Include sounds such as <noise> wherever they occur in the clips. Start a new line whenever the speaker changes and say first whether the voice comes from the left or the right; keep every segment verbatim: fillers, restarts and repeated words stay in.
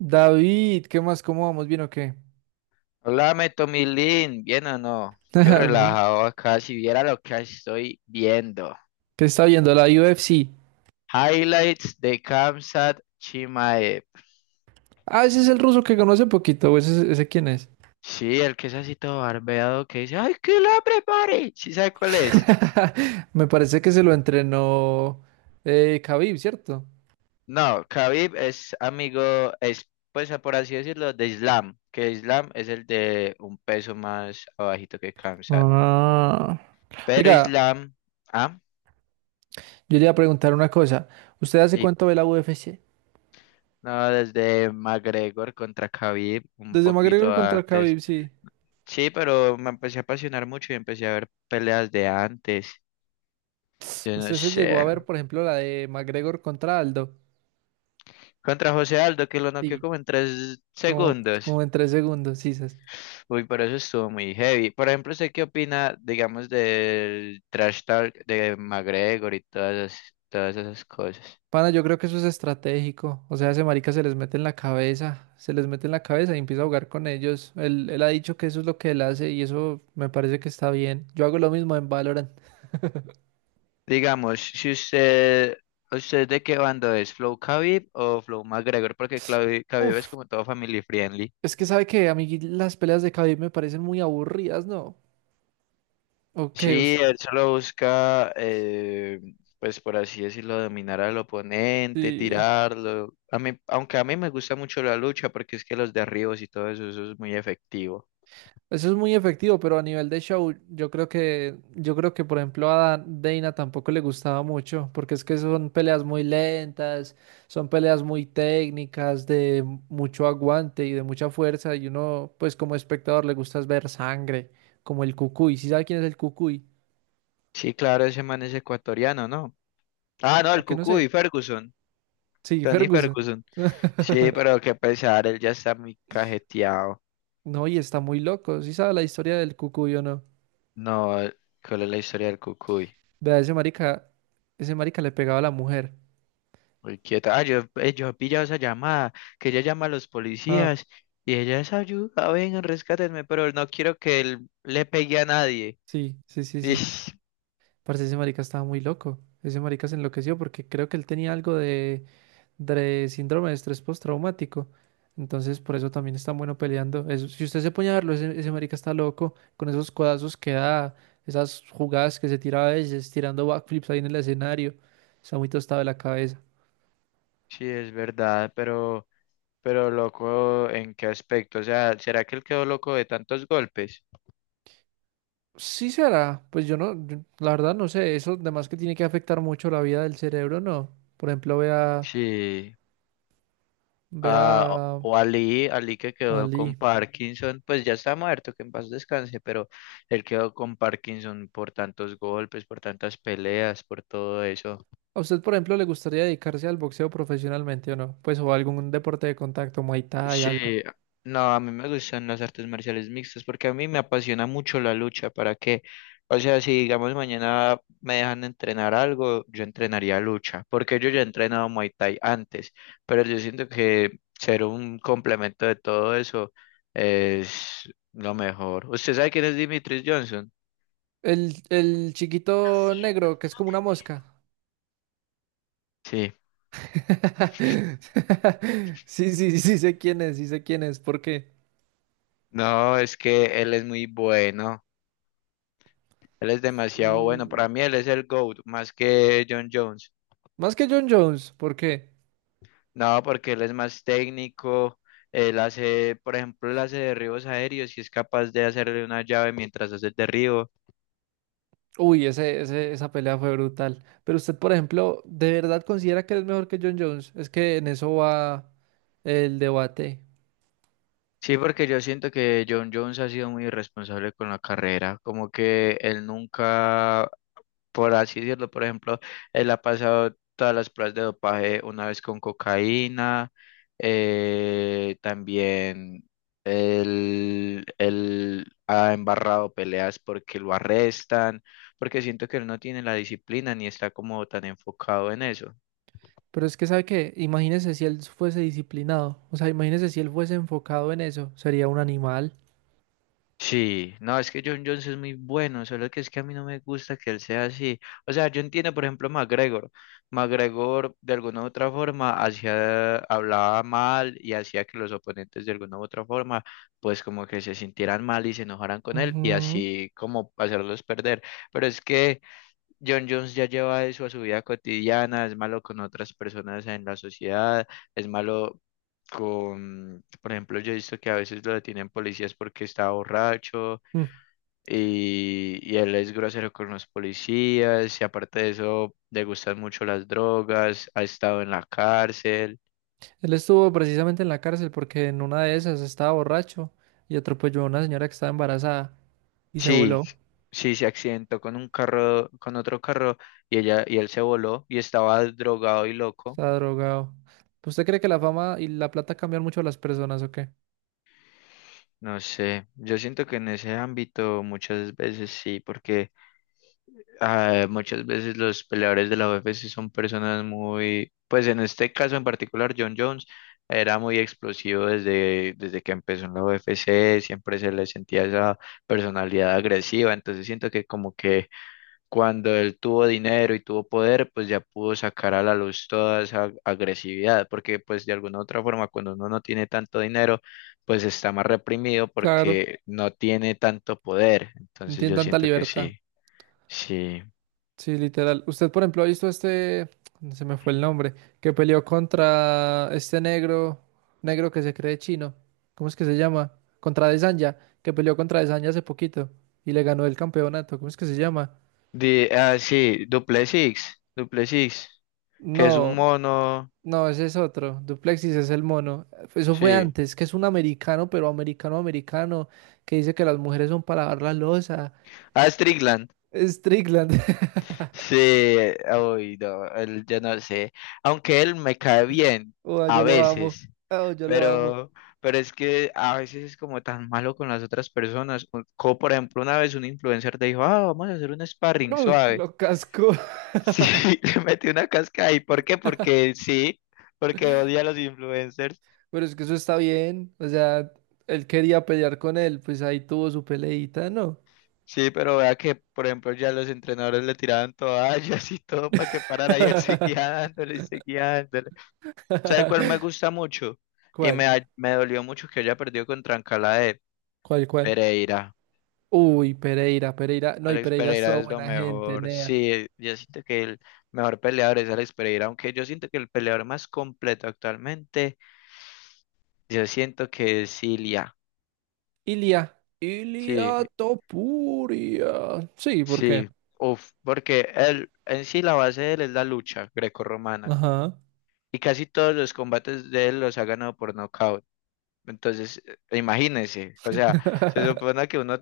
right: David, ¿qué más? ¿Cómo vamos? ¿Bien o qué?
left: Háblame, Tomilín, ¿bien o no?
right: <laughs>
left: Yo
right: David,
left: relajado acá, si viera lo que estoy viendo.
right: ¿qué está viendo? La U F C.
left: Highlights de Kamsat Chimaev.
right: Ah, ese es el ruso que conoce poquito. ¿o ¿Ese, ese quién es?
left: Sí, el que es así todo barbeado que dice, ¡ay, que la prepare! ¿Sí sabe cuál es?
right: <laughs> Me parece que se lo entrenó eh, Khabib, ¿cierto?
left: No, Khabib es amigo, es, pues por así decirlo, de Islam, que Islam es el de un peso más abajito que Kamsat.
right: Ah.
left: Pero
right: Oiga,
left: Islam, ah,
right: yo le iba a preguntar una cosa. ¿Usted hace
left: sí,
right: cuánto ve la U F C?
left: no, desde McGregor contra Khabib, un
right: Desde
left: poquito
right: McGregor contra
left: antes.
right: Khabib, sí.
left: Sí, pero me empecé a apasionar mucho y empecé a ver peleas de antes. Yo no
right: ¿Usted se llegó a
left: sé.
right: ver, por ejemplo, la de McGregor contra Aldo?
left: Contra José Aldo, que lo noqueó
right: Sí.
left: como en tres
right: Como,
left: segundos.
right: como en tres segundos, sí. Sí.
left: Uy, pero eso estuvo muy heavy. Por ejemplo, ¿usted qué opina, digamos, del trash talk de McGregor y todas esas, todas esas cosas?
right: Pana, yo creo que eso es estratégico. O sea, ese marica se les mete en la cabeza, se les mete en la cabeza y empieza a jugar con ellos. Él, él ha dicho que eso es lo que él hace y eso me parece que está bien. Yo hago lo mismo en Valorant.
left: Digamos, si usted, ¿usted de qué bando es? ¿Flow Khabib o Flow McGregor? Porque Khabib Khabib es
right: Uf,
left: como todo family friendly.
right: es que sabe que a mí las peleas de Khabib me parecen muy aburridas, ¿no? Ok,
left: Sí,
right: us-
left: él solo busca, eh, pues por así decirlo, dominar al oponente,
right: sí.
left: tirarlo. A mí, aunque a mí me gusta mucho la lucha porque es que los derribos y todo eso, eso es muy efectivo.
right: Eso es muy efectivo, pero a nivel de show, yo creo que, yo creo que por ejemplo a Dana tampoco le gustaba mucho, porque es que son peleas muy lentas, son peleas muy técnicas, de mucho aguante y de mucha fuerza, y uno, pues como espectador, le gusta es ver sangre, como el Cucuy. ¿Sí sabe quién es el Cucuy?
left: Sí, claro, ese man es ecuatoriano, ¿no? Ah, no, el
right: Mira que no sé.
left: Cucuy, Ferguson,
right: Sí,
left: Tony
right: Ferguson.
left: Ferguson. Sí,
right: <laughs>
left: pero qué pesar, él ya está muy cajeteado.
right: No, y está muy loco. ¿Sí sabe la historia del Cucuy o no?
left: No, eh, ¿cuál es la historia del cucuy?
right: Vea, ese marica, ese marica le pegaba a la mujer.
left: Muy quieta. Ah, yo, eh, yo he pillado esa llamada, que ella llama a los
right: Ah,
left: policías y ella es ayuda, vengan, rescátenme, pero no quiero que él le pegue a nadie.
right: sí, sí, sí, sí.
left: Ish,
right: Parce, ese marica estaba muy loco. Ese marica se enloqueció porque creo que él tenía algo de, de síndrome de estrés postraumático. Entonces, por eso también es tan bueno peleando. Eso- si usted se pone a verlo, ese, ese marica está loco con esos codazos que da, esas jugadas que se tira a veces, tirando backflips ahí en el escenario. Está muy tostado de la cabeza.
left: sí, es verdad, pero, pero loco, ¿en qué aspecto? O sea, ¿será que él quedó loco de tantos golpes?
right: Sí será, pues yo no, yo- la verdad no sé, eso además que tiene que afectar mucho la vida del cerebro, no. Por ejemplo, vea,
left: Sí,
right: vea
left: a-
right: a
left: o Ali, Ali que
right: a
left: quedó con
right: Lee.
left: Parkinson, pues ya está muerto, que en paz descanse, pero él quedó con Parkinson por tantos golpes, por tantas peleas, por todo eso.
right: ¿A usted, por ejemplo, le gustaría dedicarse al boxeo profesionalmente o no? Pues o algún deporte de contacto, Muay Thai,
left: Sí,
right: algo.
left: no, a mí me gustan las artes marciales mixtas porque a mí me apasiona mucho la lucha, ¿para qué? O sea, si digamos mañana me dejan entrenar algo, yo entrenaría lucha, porque yo ya he entrenado Muay Thai antes, pero yo siento que ser un complemento de todo eso es lo mejor. ¿Usted sabe quién es Dimitris Johnson?
right: El, el chiquito negro, que es como una mosca.
left: Sí,
right: <laughs> Sí, sí, sí sé quién es, sí sé quién es. ¿Por qué?
left: no, es que él es muy bueno, él es demasiado bueno,
right: Mm,
left: para mí él es el GOAT, más que John Jones.
right: más que John Jones, ¿por qué?
left: No, porque él es más técnico, él hace, por ejemplo, él hace derribos aéreos y es capaz de hacerle una llave mientras hace el derribo.
right: Uy, ese, ese- esa pelea fue brutal. Pero usted, por ejemplo, ¿de verdad considera que es mejor que John Jones? Es que en eso va el debate.
left: Sí, porque yo siento que John Jones ha sido muy irresponsable con la carrera, como que él nunca por así decirlo. Por ejemplo, él ha pasado todas las pruebas de dopaje una vez con cocaína, eh, también él, él ha embarrado peleas porque lo arrestan, porque siento que él no tiene la disciplina ni está como tan enfocado en eso.
right: Pero es que sabe que, imagínese si él fuese disciplinado, o sea, imagínese si él fuese enfocado en eso, sería un animal.
left: Sí, no, es que John Jones es muy bueno, solo que es que a mí no me gusta que él sea así. O sea, yo entiendo, por ejemplo, McGregor. McGregor, de alguna u otra forma, hacía, hablaba mal y hacía que los oponentes, de alguna u otra forma, pues como que se sintieran mal y se enojaran con él y
right: Ujú.
left: así como hacerlos perder. Pero es que John Jones ya lleva eso a su vida cotidiana, es malo con otras personas en la sociedad, es malo con, por ejemplo, yo he visto que a veces lo detienen policías porque está borracho
right: Mm.
left: y, y él es grosero con los policías y aparte de eso le gustan mucho las drogas, ha estado en la cárcel.
right: Él estuvo precisamente en la cárcel porque en una de esas estaba borracho y atropelló a una señora que estaba embarazada y se
left: Sí,
right: voló,
left: sí, se accidentó con un carro, con otro carro y ella y él se voló y estaba drogado y loco.
right: estaba drogado. ¿Usted cree que la fama y la plata cambian mucho a las personas o qué?
left: No sé, yo siento que en ese ámbito muchas veces sí, porque ah, muchas veces los peleadores de la U F C son personas muy, pues en este caso en particular, John Jones era muy explosivo desde, desde que empezó en la U F C, siempre se le sentía esa personalidad agresiva, entonces siento que como que cuando él tuvo dinero y tuvo poder, pues ya pudo sacar a la luz toda esa agresividad, porque pues de alguna u otra forma cuando uno no tiene tanto dinero, pues está más reprimido
right: Claro,
left: porque no tiene tanto poder,
right: no
left: entonces
right: tienen
left: yo
right: tanta
left: siento que
right: libertad.
left: sí. Sí,
right: Sí, literal. Usted, por ejemplo, ha visto este, se me fue el nombre, que peleó contra este negro, negro que se cree chino. ¿Cómo es que se llama? Contra Desanya, que peleó contra Desanya hace poquito y le ganó el campeonato. ¿Cómo es que se llama?
left: de ah, sí, Duplessis, Duplessis, que es un
right: No,
left: mono,
right: no, ese es otro. Duplexis es el mono. Eso fue
left: sí.
right: antes, que es un americano, pero americano americano, que dice que las mujeres son para lavar la loza.
left: Ah, Strickland,
right: Strickland. <laughs>
left: sí, uy, no, él, yo no sé, aunque él me cae bien,
right: Oh,
left: a
right: yo lo amo.
left: veces,
right: Oh, yo lo amo.
left: pero, pero es que a veces es como tan malo con las otras personas, co- como por ejemplo una vez un influencer te dijo, ah, vamos a hacer un sparring
right: Uh,
left: suave,
right: lo casco.
left: sí, <laughs> le metí una casca ahí, ¿por qué? Porque sí, porque odia a los influencers.
right: Pero es que eso está bien. O sea, él quería pelear con él, pues ahí tuvo su peleita, ¿no?
left: Sí, pero vea que, por ejemplo, ya los entrenadores le tiraban toallas y todo para que parara y él <laughs> seguía
right: <laughs>
left: dándole y seguía dándole. ¿Sabe cuál me gusta mucho? Y me,
right: ¿Cuál?
left: da- me dolió mucho que haya perdido contra Trancalá de
right: ¿Cuál, cuál?
left: Pereira.
right: Uy, Pereira, Pereira. No, y
left: Alex
right: Pereira es
left: Pereira
right: toda
left: es lo
right: buena gente,
left: mejor.
right: Nea.
left: Sí, yo siento que el mejor peleador es Alex Pereira, aunque yo siento que el peleador más completo actualmente, yo siento que es Ilia.
right: Ilia.
left: Sí,
right: Ilia Topuria. Sí, ¿por qué?
left: sí. Uf, porque él, en sí la base de él es la lucha grecorromana.
right: Ajá.
left: Y casi todos los combates de él los ha ganado por nocaut. Entonces, eh, imagínense, o sea, se
right: <laughs>
left: supone que uno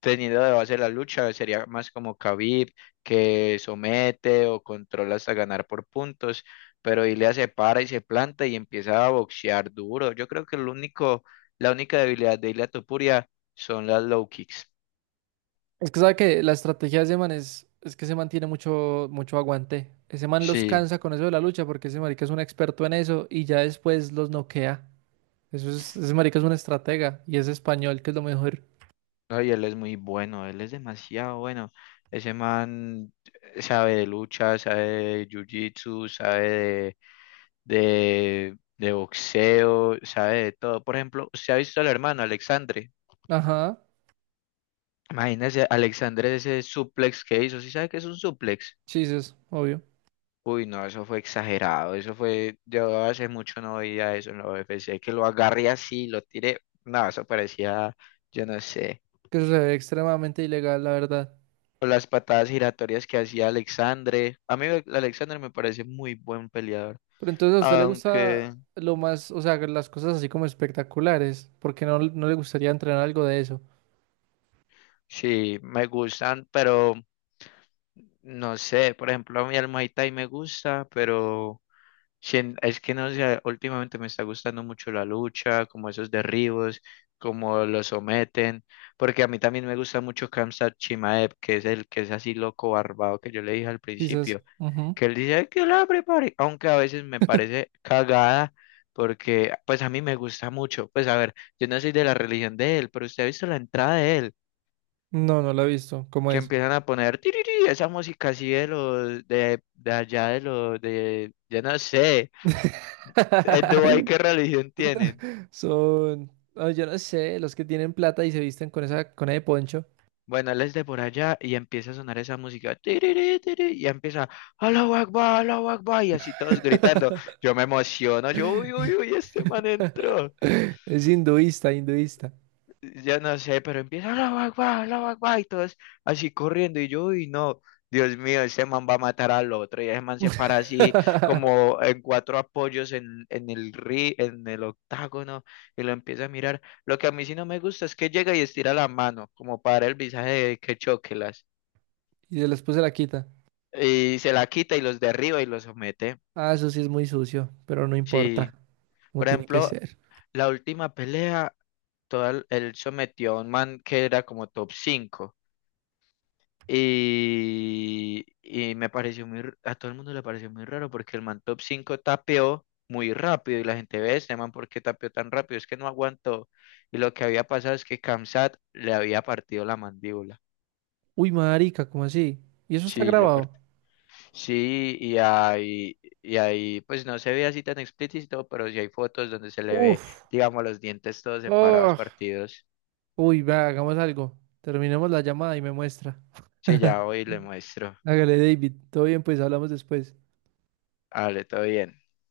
left: teniendo de base la lucha sería más como Khabib, que somete o controla hasta ganar por puntos, pero Ilia se para y se planta y empieza a boxear duro. Yo creo que el único, la única debilidad de Ilia Topuria son las low kicks.
right: Es que sabe que la estrategia de ese man es, es que ese man tiene mucho, mucho aguante. Ese man los
left: Sí.
right: cansa con eso de la lucha porque ese marica es un experto en eso y ya después los noquea. Eso es, ese marica es un estratega y es español, que es lo mejor.
left: No, y él es muy bueno, él es demasiado bueno. Ese man sabe de lucha, sabe de jiu-jitsu, sabe de, de, de boxeo, sabe de todo. Por ejemplo, ¿usted ha visto al hermano Alexandre?
right: Ajá,
left: Imagínese, Alexandre ese suplex que hizo. ¿Sí sabe qué es un suplex?
right: chistes, obvio.
left: Uy, no, eso fue exagerado. Eso fue, yo hace mucho no veía eso en la U F C, que lo agarré así, lo tiré. No, eso parecía, yo no sé.
right: Que eso se ve extremadamente ilegal, la verdad.
left: O las patadas giratorias que hacía Alexandre. A mí Alexandre me parece muy buen peleador.
right: Pero entonces a usted le gusta
left: Aunque
right: lo más, o sea, las cosas así como espectaculares, porque no, no le gustaría entrenar algo de eso.
left: sí, me gustan, pero no sé. Por ejemplo, a mí el Muay Thai me gusta, pero sien- es que no sé, últimamente me está gustando mucho la lucha, como esos derribos, como lo someten. Porque a mí también me gusta mucho Khamzat Chimaev, que es el que es así loco barbado que yo le dije al
right: Chistes.
left: principio.
right: Ujú.
left: Que él dice "Ay, que la prepare", aunque a veces me parece cagada, porque pues a mí me gusta mucho. Pues a ver, yo no soy de la religión de él, pero usted ha visto la entrada de él,
right: No, no lo he visto. ¿Cómo
left: que
right: es?
left: empiezan a poner "Tiriri", esa música así de los de, de allá de los de yo no sé, en Dubái qué
right: <laughs>
left: religión tienen.
right: Son, ah, yo no sé, los que tienen plata y se visten con esa, con ese poncho.
left: Bueno, él es de por allá y empieza a sonar esa música, "Tiriri, tiriri", y empieza, Allahu Akbar, Allahu Akbar, y así todos gritando.
right: <laughs>
left: Yo me emociono, yo, uy, uy, uy, este man entró.
right: Es hinduista, hinduista.
left: Ya no sé, pero empieza la Akbar, Allahu Akbar", y todos así corriendo, y yo, uy no, Dios mío, ese man va a matar al otro, y ese man se para así
right: <laughs>
left: como en cuatro apoyos en, en el ri, en el octágono, y lo empieza a mirar. Lo que a mí sí no me gusta es que llega y estira la mano, como para el visaje de que choquelas,
right: Y se después se la quita.
left: y se la quita y los derriba y los somete.
right: Ah, eso sí es muy sucio, pero no
left: Sí,
right: importa, como
left: por
right: tiene que
left: ejemplo,
right: ser.
left: la última pelea, todo el- él sometió a un man que era como top cinco. Y, y me pareció muy, r- a todo el mundo le pareció muy raro porque el man top cinco tapeó muy rápido y la gente ve, este man, ¿por qué tapeó tan rápido? Es que no aguantó. Y lo que había pasado es que Kamsat le había partido la mandíbula.
right: Uy, marica, ¿cómo así? ¿Y eso está
left: Sí, le part-
right: grabado?
left: sí, y ahí, y ahí, pues no se ve así tan explícito, pero sí hay fotos donde se le ve,
right: Uf,
left: digamos, los dientes todos separados,
right: oh.
left: partidos.
right: Uy, va, hagamos algo. Terminemos la llamada y me muestra.
left: Sí, ya
right: <laughs>
left: hoy le muestro.
right: Hágale, David. Todo bien, pues hablamos después.
left: Vale, todo bien.